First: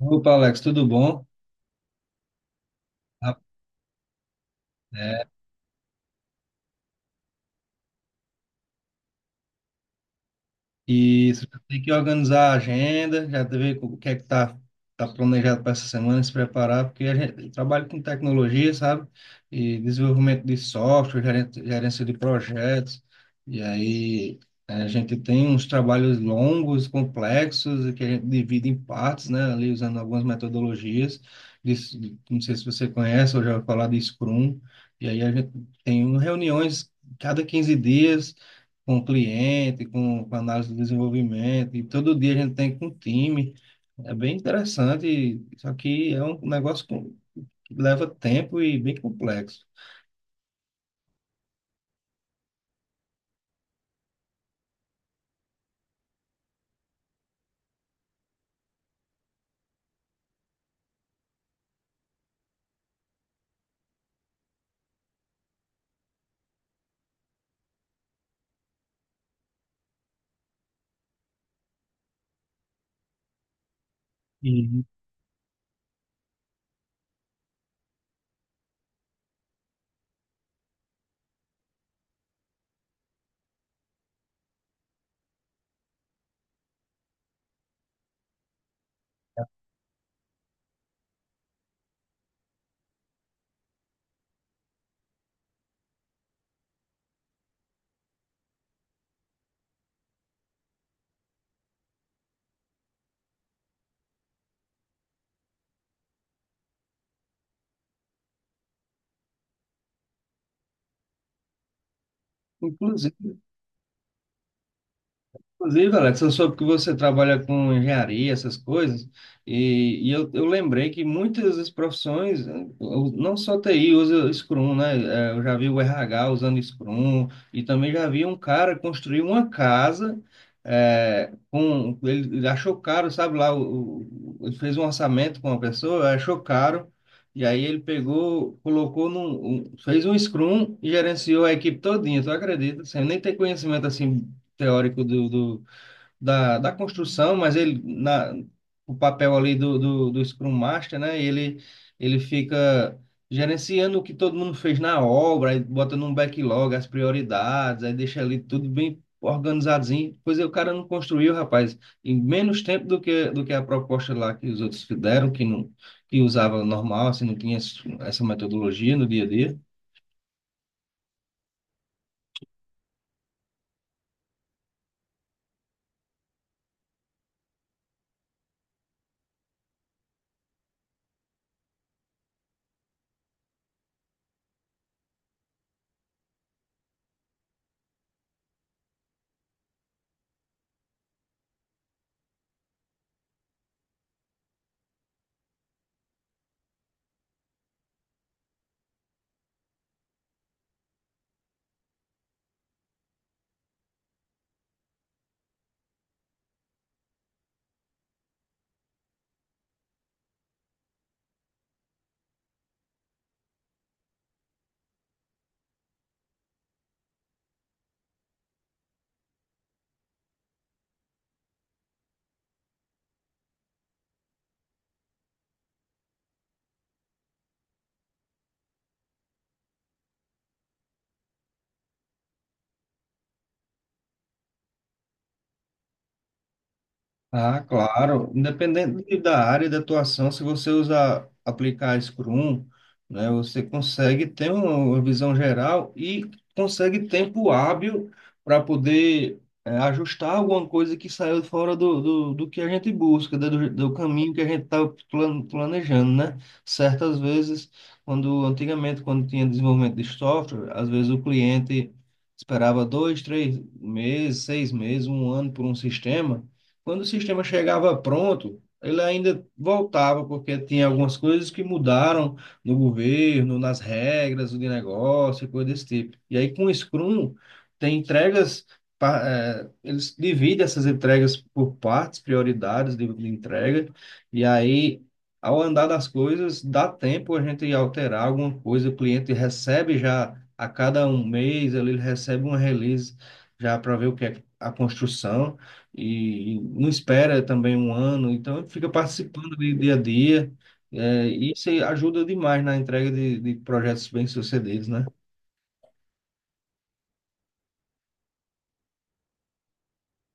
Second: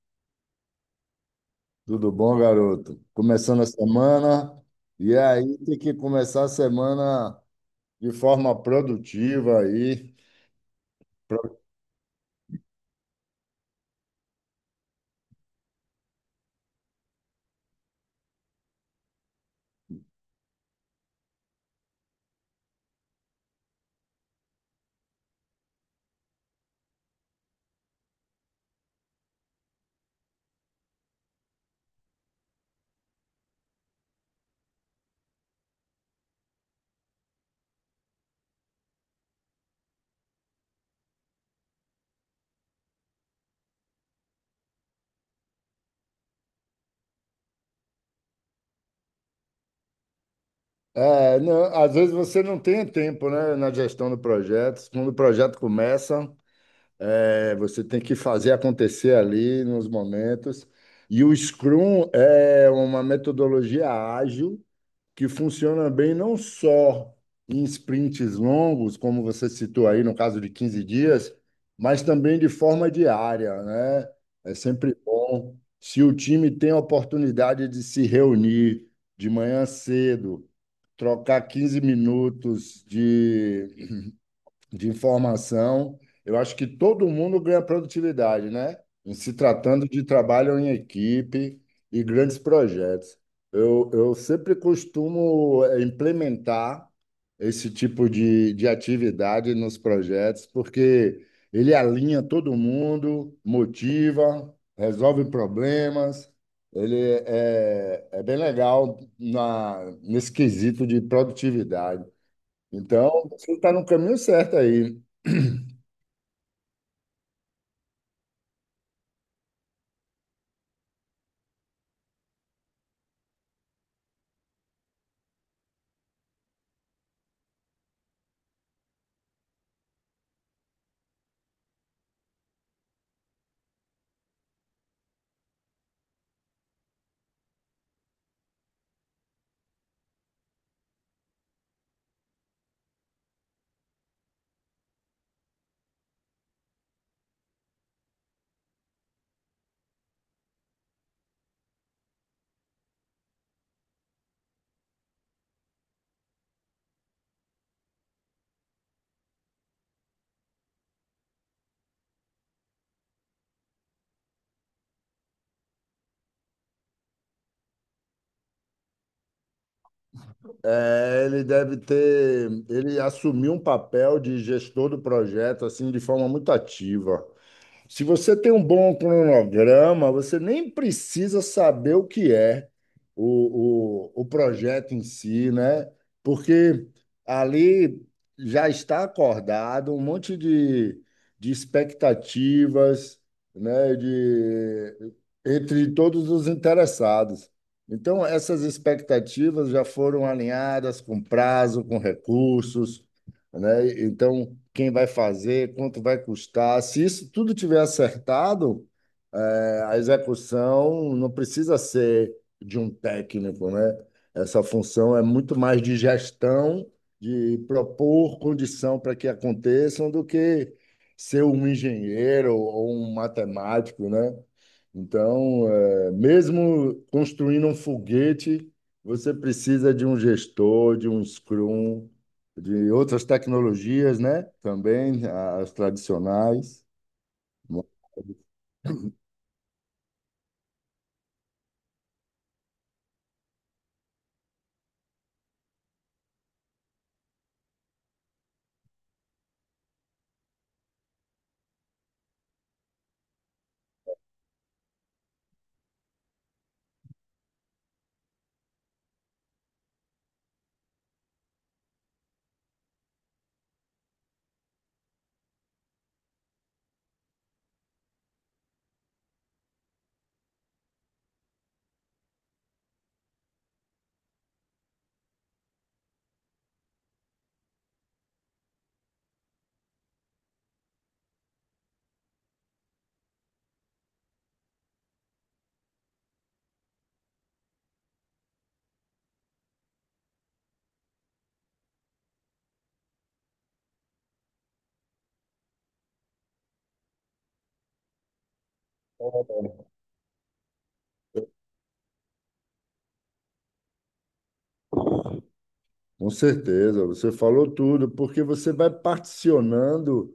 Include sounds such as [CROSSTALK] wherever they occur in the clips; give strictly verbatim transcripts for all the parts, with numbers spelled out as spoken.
Opa, Alex, tudo bom? Tudo bom, garoto? Ah, Começando a semana, e é, aí tem que começar a semana de forma produtiva aí. isso, já Pro- tem que organizar a agenda, já ver o que é que tá, tá planejado para essa semana, se preparar, porque a gente trabalha com tecnologia, sabe? E desenvolvimento de software, gerente- gerência de projetos, e aí é, a gente tem uns trabalhos longos, complexos, e que a gente divide em partes, né? Ali usando algumas metodologias, de, não sei se você conhece, eu já ouvi falar de Scrum, e aí a gente tem um reuniões cada quinze dias, com o cliente, com, com análise de desenvolvimento, e todo dia a gente tem com o time. É bem interessante, só que é um negócio com- que leva tempo e bem complexo. É, não, às vezes você não tem tempo, né, na gestão do projeto. Quando o projeto começa, é, você tem que fazer acontecer ali nos momentos. E o Scrum é uma metodologia ágil que funciona bem não só em sprints longos, como você citou aí no caso de quinze dias, mas também de forma diária, né? É e sempre bom se o time tem a oportunidade de se reunir de manhã cedo, trocar quinze minutos de de informação. Eu acho que todo mundo ganha produtividade, né? Em se tratando de trabalho em equipe e grandes projetos. Eu, eu sempre costumo eh, implementar esse tipo de, de atividade nos projetos, porque ele alinha todo mundo, motiva, resolve problemas. Ele é, é bem legal na, nesse quesito de produtividade. Inclusive, Então, você está no caminho certo aí. Inclusive, Alex, eu soube que você trabalha com engenharia, essas coisas, e, e eu, eu lembrei que muitas das profissões, eh, o- não só T I usa Scrum, né? Eh, Eu já vi o R H usando Scrum, e também já vi um cara construir uma casa, eh, com, ele ele achou caro, sabe lá, o, o- ele fez um orçamento com uma pessoa, achou caro, e aí ele pegou, colocou num, um- fez um Scrum e gerenciou a equipe todinha, tu acredita? Sem nem ter conhecimento assim teórico do, do- da, da construção, mas ele na o papel ali do, do, do Scrum Master, né? Ele ele fica gerenciando o que todo mundo fez na obra, aí bota num backlog as prioridades, aí deixa ali tudo bem organizadinho. Pois é, o cara não construiu, rapaz, em menos tempo do que do que a proposta lá que os outros fizeram, que não que usava normal, assim, não tinha esse- essa metodologia no dia a dia. É, ele deve ter, ele assumiu um papel de gestor do projeto assim de forma muito ativa. Se você tem um bom cronograma, você nem precisa saber o que é o, o, o projeto em si, né? Porque ali já está acordado um monte de, de expectativas, né? De, entre todos os interessados. Então, essas expectativas já foram alinhadas com prazo, com recursos, né? Então, quem vai fazer, quanto vai custar? Se isso tudo tiver acertado, eh, a execução não precisa ser de um técnico, né? Essa função é muito mais de gestão, de propor condição para que aconteçam, do que ser um engenheiro ou um matemático, né? Então, eh, mesmo construindo um foguete, você precisa de um gestor, de um scrum, de outras tecnologias, né? Também as tradicionais. Ah, claro. Independente da área de atuação, se você usar, aplicar Scrum, né, você consegue ter um, uma visão geral e consegue tempo hábil para poder eh, ajustar alguma coisa que saiu fora do, do, do que a gente busca, né, do, do caminho que a gente está planejando, né? Certas vezes, quando antigamente, quando tinha desenvolvimento de software, às vezes o cliente esperava dois, três meses, seis meses, um ano por um sistema. Quando o sistema chegava pronto, ele ainda voltava, porque tinha algumas coisas que mudaram no governo, nas regras de negócio, e coisa desse tipo. E aí, com o Scrum, tem entregas, pa- eh, eles dividem essas entregas por partes, prioridades de, de entrega, e aí, ao andar das coisas, dá tempo a gente alterar alguma coisa, o cliente recebe já a cada um mês, ele recebe uma release já para ver o que é a construção e, e não espera também um ano, então fica participando de dia a dia, é, e isso aí ajuda demais na entrega de, de projetos bem-sucedidos, né? Com certeza, você falou tudo, porque você vai particionando.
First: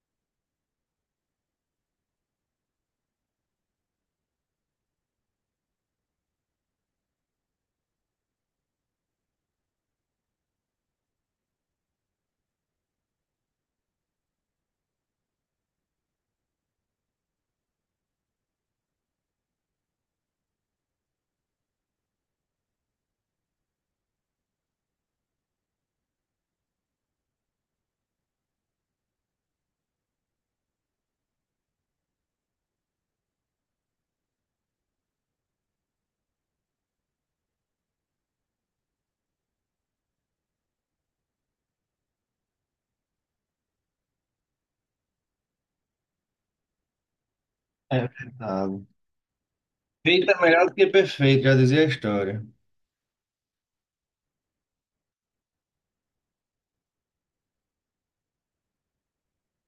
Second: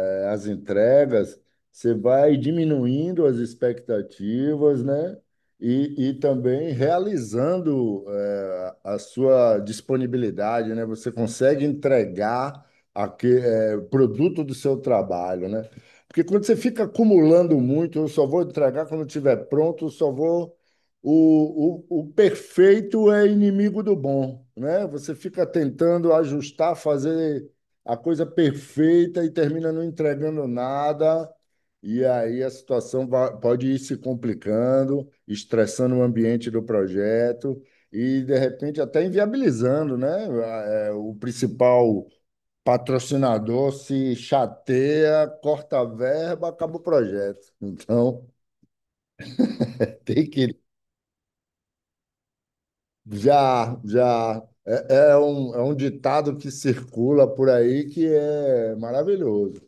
eh, As entregas, você vai diminuindo as expectativas, né? E, e também realizando eh, a sua disponibilidade, né? Você consegue entregar aque eh, o produto do seu trabalho, né? Porque quando você fica acumulando muito, eu só vou entregar quando estiver pronto, eu só vou. O, o, o perfeito é inimigo do bom, né? Você fica tentando ajustar, fazer a coisa perfeita e termina não entregando nada. E aí a situação va- pode ir se complicando, estressando o ambiente do projeto e, de repente, até inviabilizando, né? A- é, O principal patrocinador se chateia, corta a verba, acaba o projeto. É Então, verdade. [LAUGHS] tem Feito é que melhor do que perfeito, já dizia a história. já, já. É, é um, é um ditado que circula por aí que é maravilhoso.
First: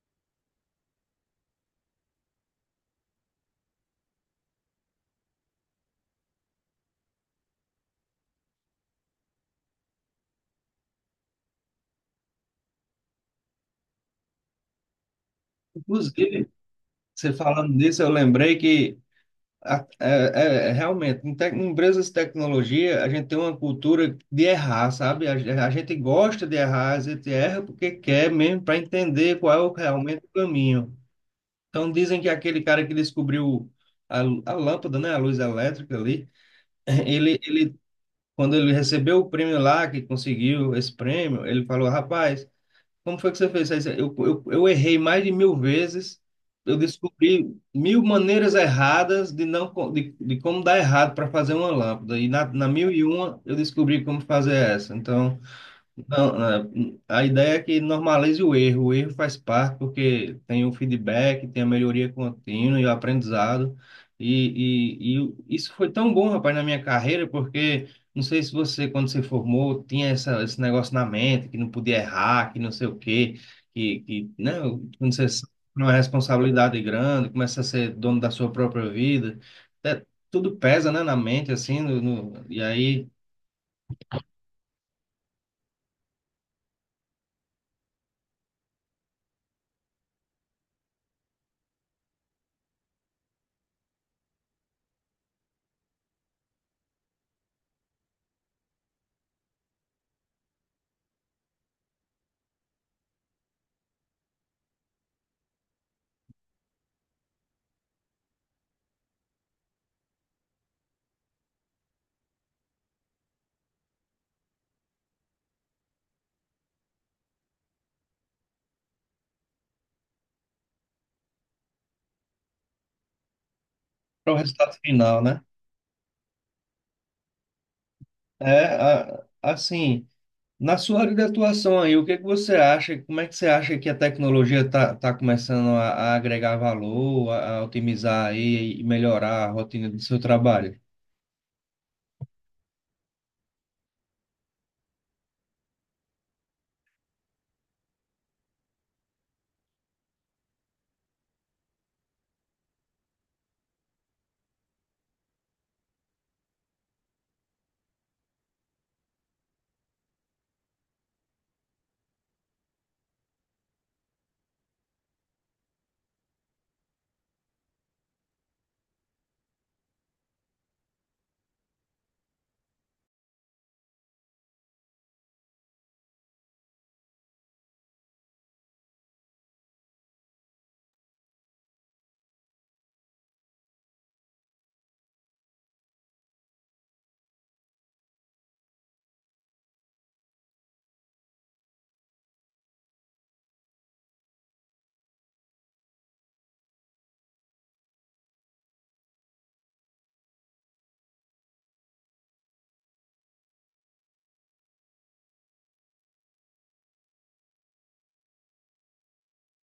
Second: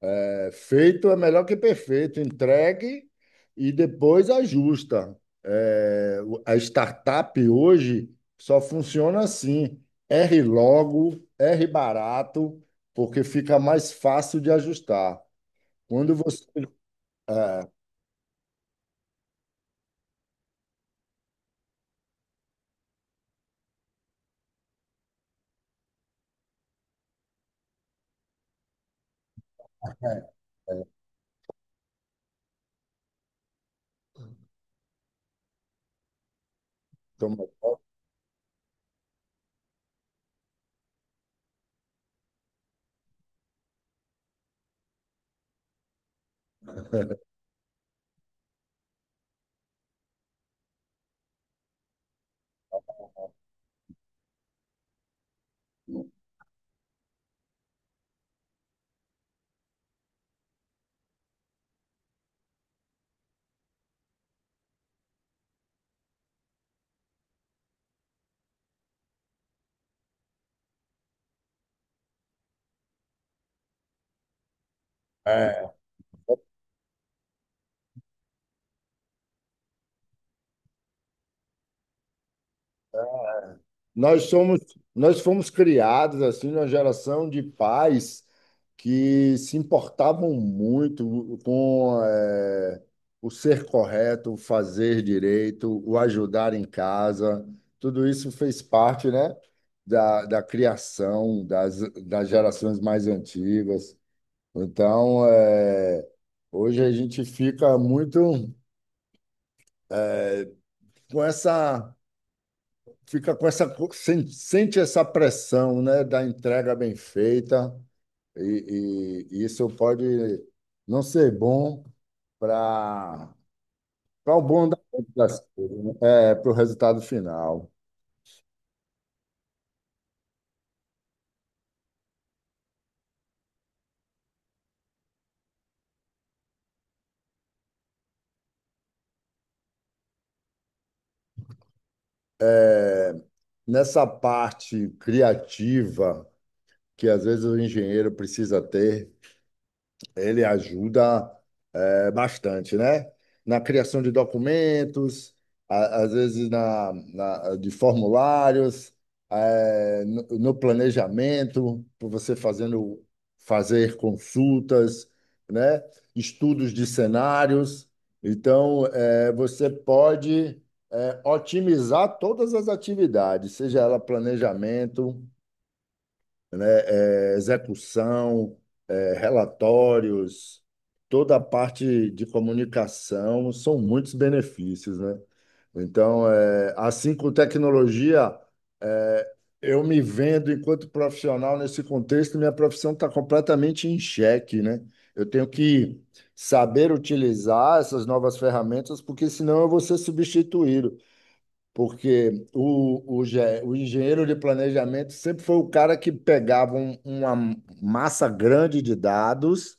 É, feito é melhor que perfeito. Entregue e depois ajusta. É, o- a startup hoje só funciona assim: erre logo, erre barato, porque fica mais fácil de ajustar. Quando você. Inclusive, você É, falando disso, eu lembrei que a- é, é- é realmente, em, tec- em empresas de tecnologia, a gente tem uma cultura de errar, sabe? A, ge- a gente gosta de errar, a gente erra porque quer mesmo para entender qual é o, realmente o caminho. Então dizem que aquele cara que descobriu a, a lâmpada, né, a luz elétrica ali, [LAUGHS] ele, toma- ele quando ele recebeu o prêmio lá, que conseguiu esse prêmio, ele falou, rapaz, como foi que você fez isso? Eu, eu, eu errei mais de mil vezes, eu descobri mil maneiras erradas de não co- de, de como dar errado para fazer uma lâmpada e na, na mil e uma eu descobri como fazer essa. Então não, né, a ideia é que normalize o erro. O erro faz parte porque tem o feedback, tem a melhoria contínua e o aprendizado. E, e, e isso foi tão bom, rapaz, na minha carreira, porque não sei se você, quando se formou, tinha essa, esse negócio na mente, que não podia errar, que não sei o quê, que, que né, quando você sabe é, que é uma responsabilidade grande, começa a ser dono da sua própria vida, é, tudo pesa, né, na mente, assim, no, no- e aí, Nós somos, nós fomos criados assim numa geração de pais que se importavam muito com eh, o ser correto, o fazer direito, o ajudar em casa. Tudo isso fez parte, né, da, da criação das, das gerações mais antigas. Então, eh, hoje a gente fica muito é, com essa fica com essa sen- sente essa pressão, né, da entrega bem feita e, e isso pode não ser bom para para para o o bom resultado da- final, das né? coisas, né? É, para o resultado final. É, a- assim, na sua área de atuação aí, o que é que você acha? Como é que você acha que a tecnologia está tá tá começando a, a agregar valor, a, a otimizar aí e melhorar a rotina do seu trabalho? É, nessa parte criativa que às vezes o engenheiro precisa ter. Ele ajuda eh, bastante, né? Na criação de documentos, a- às vezes na, na- de formulários, eh, no, no planejamento, por você fazendo fazer consultas, né? Estudos de cenários. Então, eh, você pode eh, otimizar todas as atividades, seja ela planejamento, né, é, execução, é, relatórios, toda a parte de comunicação, são muitos benefícios, né? Então, é, assim com tecnologia, é, eu me vendo enquanto profissional nesse contexto, minha profissão está completamente em xeque, né? Eu tenho que saber utilizar essas novas ferramentas, porque senão eu vou ser substituído porque o, o, ge- o engenheiro de planejamento sempre foi o cara que pegava um- uma massa grande de dados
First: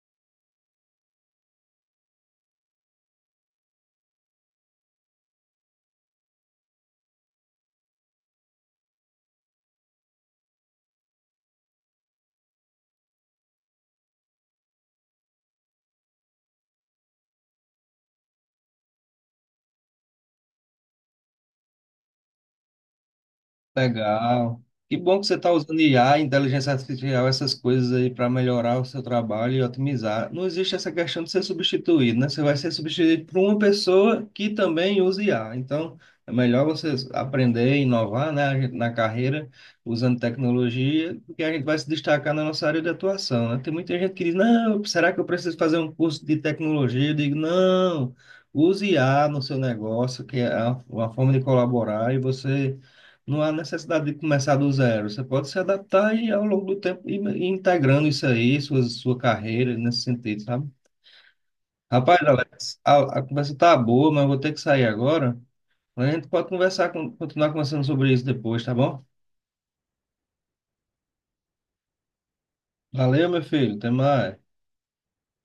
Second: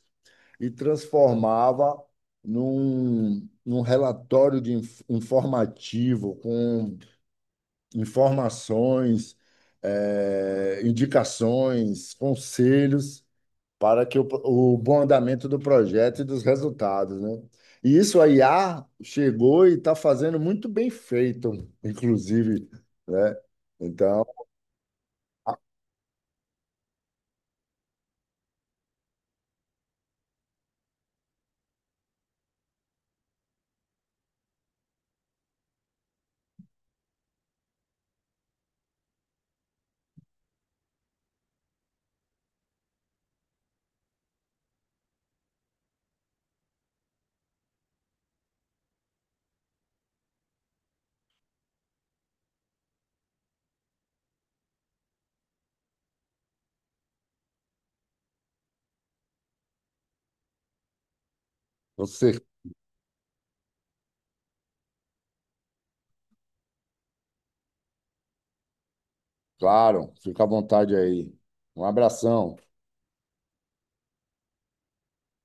e transformava num, num relatório de inf- informativo com informações, eh, indicações, conselhos para que o, o bom andamento do projeto e dos resultados, né? E isso a I A chegou e está fazendo muito bem feito, inclusive, né? Então, Legal. Que bom que você está usando I A, inteligência artificial, essas coisas aí para melhorar o seu trabalho e otimizar. Não existe essa questão de ser substituído, né? Você vai ser substituído por uma pessoa que também usa I A. Então, é melhor você aprender e inovar, né, a gente- na carreira, usando tecnologia, porque a gente vai se destacar na nossa área de atuação, né? Tem muita gente que diz, não, será que eu preciso fazer um curso de tecnologia? Eu digo, não, use I A no seu negócio, que é uma uma forma de colaborar e você não há necessidade de começar do zero. Você pode se adaptar e ao longo do tempo ir ir integrando isso aí, sua, sua carreira nesse sentido, sabe? Rapaz, você, Alex, a, a conversa tá boa, mas eu vou ter que sair agora. A gente pode conversar, con- continuar conversando sobre isso depois, tá bom? claro, fica à vontade aí. Um abração. Valeu, meu filho. Até mais.